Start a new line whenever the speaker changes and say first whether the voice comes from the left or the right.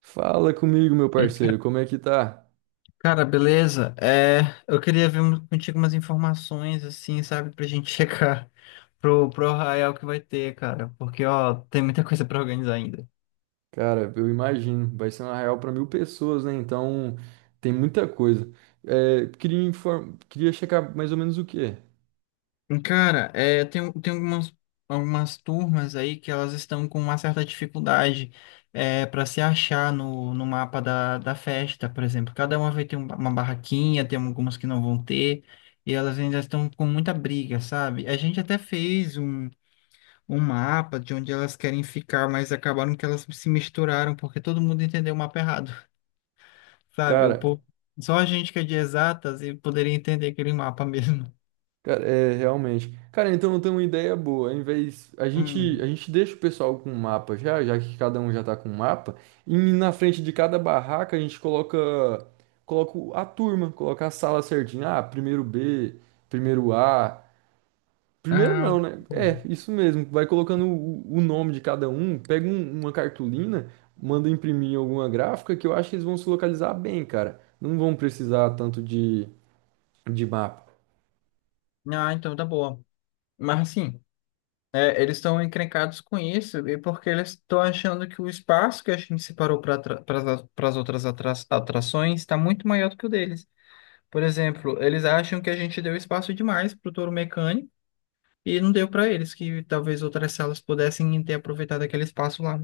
right: Fala comigo, meu
left: Ei,
right: parceiro, como é que tá?
left: cara, beleza? Eu queria ver contigo umas informações, assim, sabe, pra gente checar pro Arraial que vai ter, cara, porque, ó, tem muita coisa pra organizar ainda.
right: Cara, eu imagino, vai ser uma real para 1.000 pessoas, né? Então tem muita coisa. É, queria checar mais ou menos o quê?
left: Cara, tem algumas, algumas turmas aí que elas estão com uma certa dificuldade para se achar no mapa da festa, por exemplo. Cada uma vai ter uma barraquinha, tem algumas que não vão ter, e elas ainda estão com muita briga, sabe? A gente até fez um mapa de onde elas querem ficar, mas acabaram que elas se misturaram porque todo mundo entendeu o mapa errado, sabe? O
right: Cara,
left: povo, só a gente que é de exatas e poderia entender aquele mapa mesmo.
right: cara, é realmente. Cara, então eu tenho uma ideia boa. Ao invés a gente a
left: Hum.
right: gente deixa o pessoal com um mapa já, já que cada um já tá com um mapa, e na frente de cada barraca a gente coloca a turma, coloca a sala certinha. Ah, primeiro B, primeiro A. Primeiro
left: Ah,
right: não, né? É,
left: hum.
right: isso mesmo. Vai colocando o nome de cada um, pega uma cartolina, manda imprimir em alguma gráfica que eu acho que eles vão se localizar bem, cara. Não vão precisar tanto de mapa.
left: Ah, então tá boa. Mas assim, é, eles estão encrencados com isso e porque eles estão achando que o espaço que a gente separou para as outras atrações está muito maior do que o deles. Por exemplo, eles acham que a gente deu espaço demais para o touro mecânico. E não deu para eles, que talvez outras salas pudessem ter aproveitado aquele espaço lá,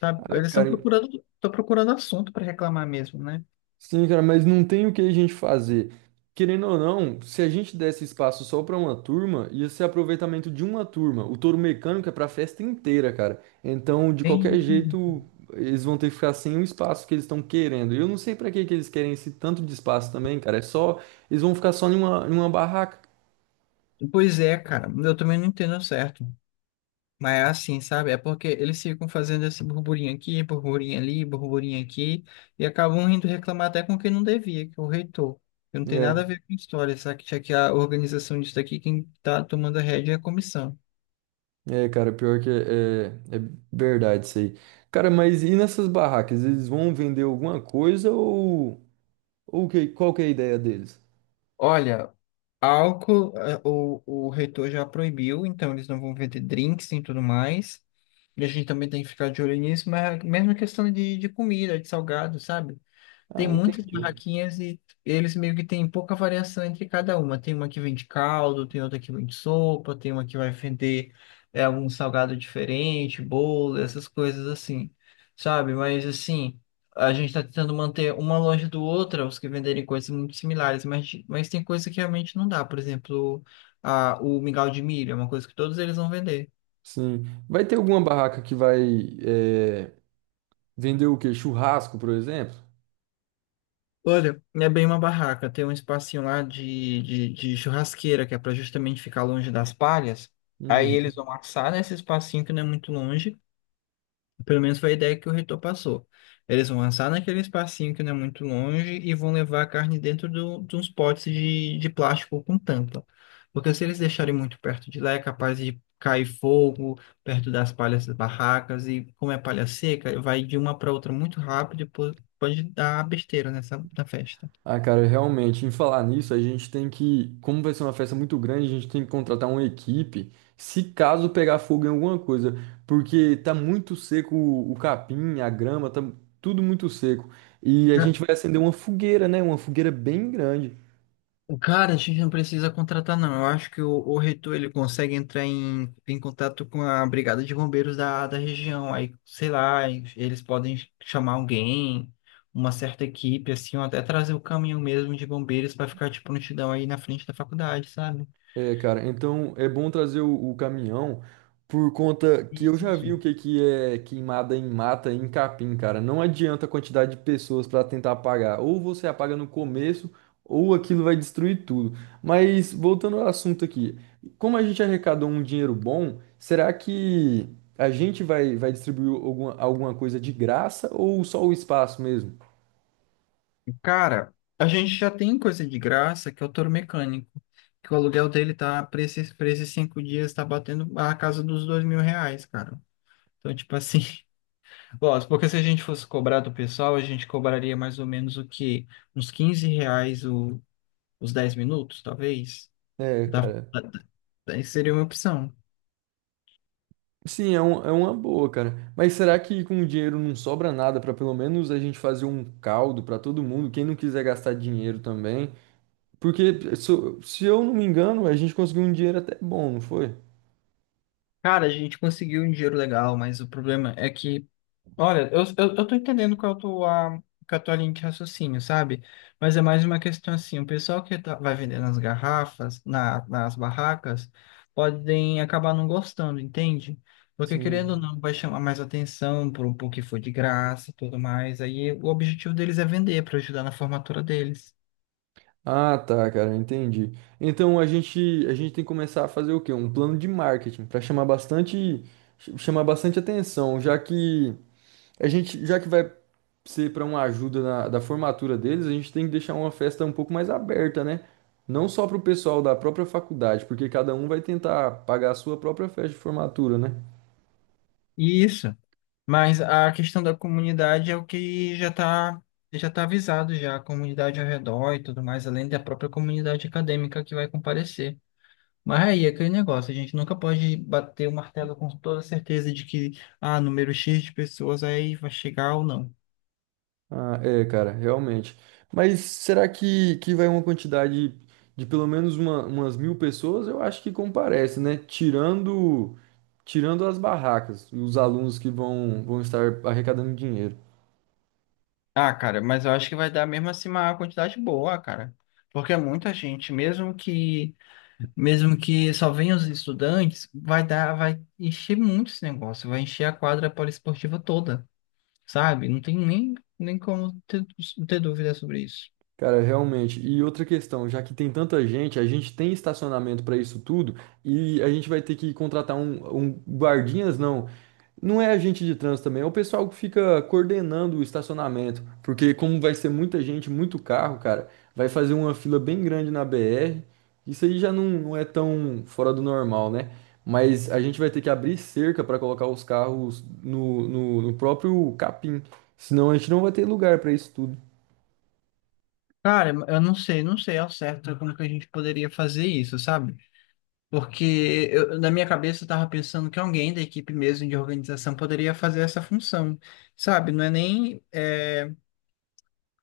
left: sabe?
right: Ah, cara.
left: Estão procurando assunto para reclamar mesmo, né?
right: Sim, cara, mas não tem o que a gente fazer. Querendo ou não, se a gente desse espaço só para uma turma, ia ser aproveitamento de uma turma. O touro mecânico é para a festa inteira, cara. Então, de
left: Tem
right: qualquer
left: isso mesmo.
right: jeito, eles vão ter que ficar sem o espaço que eles estão querendo. E eu não sei para que que eles querem esse tanto de espaço também, cara. É só, eles vão ficar só em uma barraca.
left: Pois é, cara, eu também não entendo certo. Mas é assim, sabe? É porque eles ficam fazendo esse burburinho aqui, burburinho ali, burburinho aqui, e acabam indo reclamar até com quem não devia, que é o reitor. Que não tem nada a
right: Né.
left: ver com história, sabe? Já que a organização disso daqui, quem tá tomando a rédea é a comissão.
right: É, cara, pior que é, é verdade isso aí. Cara, mas e nessas barracas? Eles vão vender alguma coisa ou que, qual que é a ideia deles?
left: Olha, álcool, o reitor já proibiu, então eles não vão vender drinks e tudo mais. E a gente também tem que ficar de olho nisso, mas é a mesma questão de comida, de salgado, sabe? Tem
right: Ah,
left: muitas
right: entendi.
left: barraquinhas e eles meio que têm pouca variação entre cada uma. Tem uma que vende caldo, tem outra que vende sopa, tem uma que vai vender algum salgado diferente, bolo, essas coisas assim, sabe? Mas assim, a gente está tentando manter uma longe do outra, os que venderem coisas muito similares, mas tem coisa que realmente não dá. Por exemplo, o mingau de milho é uma coisa que todos eles vão vender.
right: Sim. Vai ter alguma barraca que vai é, vender o quê? Churrasco, por exemplo?
left: Olha, é bem uma barraca. Tem um espacinho lá de churrasqueira, que é para justamente ficar longe das palhas. Aí
right: Uhum.
left: eles vão assar nesse espacinho, que não é muito longe. Pelo menos foi a ideia que o reitor passou. Eles vão assar naquele espacinho, que não é muito longe, e vão levar a carne dentro de uns potes de plástico com tampa. Porque se eles deixarem muito perto de lá, é capaz de cair fogo perto das palhas das barracas. E como é palha seca, vai de uma para outra muito rápido e pode dar besteira nessa na festa.
right: Ah, cara, realmente, em falar nisso, a gente tem que, como vai ser uma festa muito grande, a gente tem que contratar uma equipe, se caso pegar fogo em alguma coisa, porque tá muito seco o capim, a grama, tá tudo muito seco. E a
left: Ca-
right: gente vai acender uma fogueira, né? Uma fogueira bem grande.
left: Cara, a gente não precisa contratar, não. Eu acho que o reitor, ele consegue entrar em contato com a brigada de bombeiros da região. Aí, sei lá, eles podem chamar alguém, uma certa equipe, assim, ou até trazer o caminhão mesmo de bombeiros para ficar de prontidão aí na frente da faculdade, sabe?
right: É, cara, então é bom trazer o caminhão por conta que
left: E,
right: eu já vi o que que é queimada em mata e em capim, cara. Não adianta a quantidade de pessoas para tentar apagar. Ou você apaga no começo, ou aquilo vai destruir tudo. Mas voltando ao assunto aqui, como a gente arrecadou um dinheiro bom, será que a gente vai distribuir alguma coisa de graça ou só o espaço mesmo?
left: cara, a gente já tem coisa de graça, que é o touro mecânico. Que o aluguel dele tá, para esses 5 dias, tá batendo a casa dos R$ 2.000, cara. Então, tipo assim. Gosto, porque se a gente fosse cobrar do pessoal, a gente cobraria mais ou menos o quê? Uns 15 reais os 10 minutos, talvez?
right: É,
left: Da,
right: cara.
left: da- seria uma opção.
right: Sim, é uma boa, cara. Mas será que com o dinheiro não sobra nada para pelo menos a gente fazer um caldo para todo mundo, quem não quiser gastar dinheiro também? Porque, se eu não me engano, a gente conseguiu um dinheiro até bom, não foi?
left: Cara, a gente conseguiu um dinheiro legal, mas o problema é que olha, eu tô entendendo qual é a qual é a tua linha de raciocínio, sabe? Mas é mais uma questão assim, o pessoal que vai vender nas garrafas, nas barracas, podem acabar não gostando, entende? Porque querendo ou
right: Sim.
left: não, vai chamar mais atenção pro, pro que for de graça e tudo mais. Aí o objetivo deles é vender para ajudar na formatura deles.
right: Ah, tá, cara, entendi. Então a gente tem que começar a fazer o quê? Um plano de marketing para chamar bastante, chamar bastante atenção, já que já que vai ser para uma ajuda na, da formatura deles, a gente tem que deixar uma festa um pouco mais aberta, né? Não só para o pessoal da própria faculdade, porque cada um vai tentar pagar a sua própria festa de formatura, né?
left: Isso. Mas a questão da comunidade é o que já tá avisado já, a comunidade ao redor e tudo mais, além da própria comunidade acadêmica que vai comparecer. Mas aí é aquele negócio, a gente nunca pode bater o martelo com toda certeza de que, ah, número X de pessoas aí vai chegar ou não.
right: Ah, é, cara, realmente. Mas será que vai uma quantidade de pelo menos umas 1.000 pessoas? Eu acho que comparece, né? Tirando as barracas e os alunos que vão estar arrecadando dinheiro.
left: Ah, cara, mas eu acho que vai dar mesmo assim uma quantidade boa, cara. Porque é muita gente, mesmo que só venham os estudantes, vai dar, vai encher muito esse negócio, vai encher a quadra poliesportiva toda, sabe? Não tem nem como ter dúvida sobre isso.
right: Cara, realmente. E outra questão, já que tem tanta gente, a gente tem estacionamento para isso tudo e a gente vai ter que contratar um guardinhas, não. Não é agente de trânsito também, é o pessoal que fica coordenando o estacionamento, porque como vai ser muita gente, muito carro, cara, vai fazer uma fila bem grande na BR. Isso aí já não é tão fora do normal, né? Mas a gente vai ter que abrir cerca para colocar os carros no próprio capim, senão a gente não vai ter lugar para isso tudo.
left: Cara, eu não sei, não sei ao certo como que a gente poderia fazer isso, sabe? Porque na minha cabeça eu estava pensando que alguém da equipe mesmo de organização poderia fazer essa função, sabe? Não é nem é,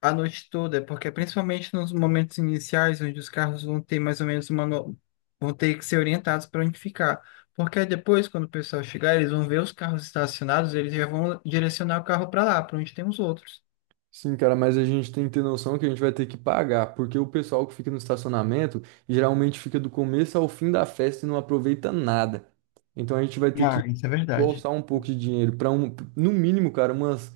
left: a noite toda, é porque principalmente nos momentos iniciais, onde os carros vão ter mais ou menos uma. No- vão ter que ser orientados para onde ficar. Porque aí depois, quando o pessoal chegar, eles vão ver os carros estacionados, eles já vão direcionar o carro para lá, para onde tem os outros.
right: Sim, cara, mas a gente tem que ter noção que a gente vai ter que pagar, porque o pessoal que fica no estacionamento geralmente fica do começo ao fim da festa e não aproveita nada. Então a gente vai ter que
left: Ah, isso é verdade.
right: bolsar um pouco de dinheiro para um, no mínimo, cara, umas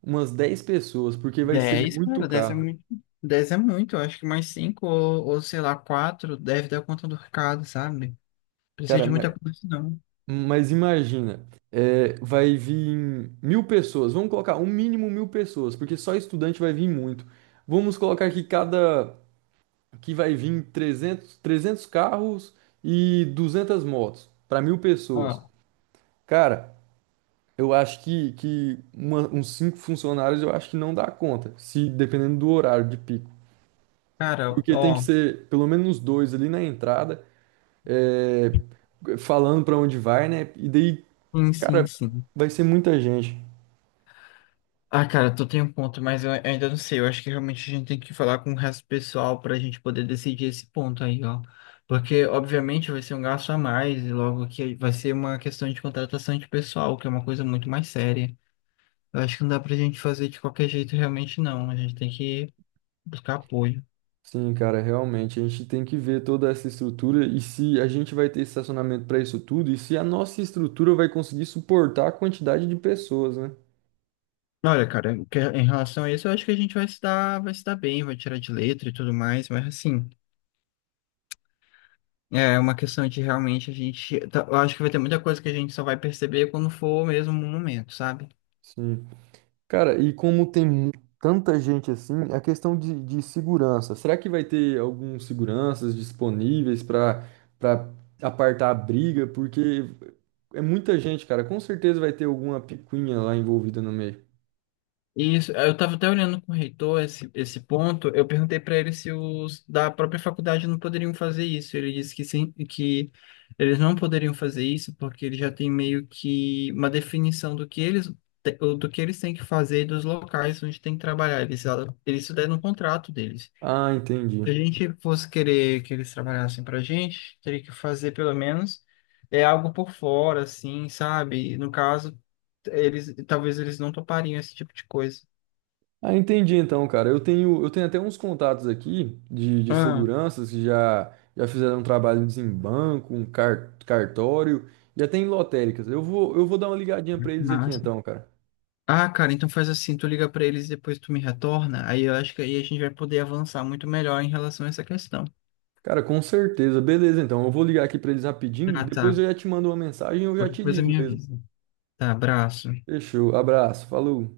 right: umas 10 pessoas, porque vai ser
left: 10,
right: muito
left: cara, 10 é
right: caro.
left: muito. 10 é muito, eu acho que mais 5 ou sei lá, 4 deve dar conta do recado, sabe? Precisa
right: Cara,
left: de
right: mas,
left: muita coisa, não.
right: mas imagina, é, vai vir 1.000 pessoas, vamos colocar um mínimo 1.000 pessoas, porque só estudante vai vir muito. Vamos colocar que cada que vai vir trezentos carros e 200 motos para 1.000 pessoas.
left: Ó,
right: Cara, eu acho que uns cinco funcionários eu acho que não dá conta, se dependendo do horário de pico.
left: cara,
right: Porque tem que
left: ó.
right: ser pelo menos uns dois ali na entrada, é, falando para onde vai, né? E daí,
left: Sim, sim,
right: cara,
left: sim.
right: vai ser muita gente.
left: Ah, cara, tu tem um ponto, mas eu ainda não sei. Eu acho que realmente a gente tem que falar com o resto do pessoal para a gente poder decidir esse ponto aí, ó. Porque, obviamente, vai ser um gasto a mais, e logo que vai ser uma questão de contratação de pessoal, que é uma coisa muito mais séria. Eu acho que não dá pra gente fazer de qualquer jeito, realmente, não. A gente tem que buscar apoio.
right: Sim, cara, realmente a gente tem que ver toda essa estrutura e se a gente vai ter estacionamento para isso tudo e se a nossa estrutura vai conseguir suportar a quantidade de pessoas, né?
left: Olha, cara, em relação a isso, eu acho que a gente vai se dar bem, vai tirar de letra e tudo mais, mas assim. É é uma questão de realmente a gente. Eu acho que vai ter muita coisa que a gente só vai perceber quando for mesmo no momento, sabe?
right: Sim. Cara, e como tem tanta gente assim, a questão de segurança, será que vai ter alguns seguranças disponíveis para para apartar a briga? Porque é muita gente, cara, com certeza vai ter alguma picuinha lá envolvida no meio.
left: E isso, eu estava até olhando com o reitor esse ponto. Eu perguntei para ele se os da própria faculdade não poderiam fazer isso. Ele disse que sim, que eles não poderiam fazer isso porque ele já tem meio que uma definição do que eles do que eles têm que fazer e dos locais onde têm que trabalhar. Eles isso daí no contrato deles.
right: Ah, entendi.
left: Se a gente fosse querer que eles trabalhassem pra gente, teria que fazer pelo menos algo por fora, assim, sabe? No caso, eles não topariam esse tipo de coisa.
right: Ah, entendi então, cara. Eu tenho até uns contatos aqui de
left: Ah,
right: seguranças que já fizeram trabalhos em banco, um cartório e até em lotéricas. Eu vou dar uma ligadinha pra eles aqui
left: massa.
right: então, cara.
left: Ah, cara, então faz assim, tu liga pra eles e depois tu me retorna. Aí eu acho que aí a gente vai poder avançar muito melhor em relação a essa questão.
right: Cara, com certeza. Beleza, então. Eu vou ligar aqui pra eles rapidinho,
left: Ah,
right: depois
left: tá.
right: eu já te mando uma mensagem, ou eu já
left: Qualquer
right: te
left: coisa
right: ligo
left: me
right: mesmo.
left: avisa. Tá, abraço.
right: Fechou. Abraço. Falou.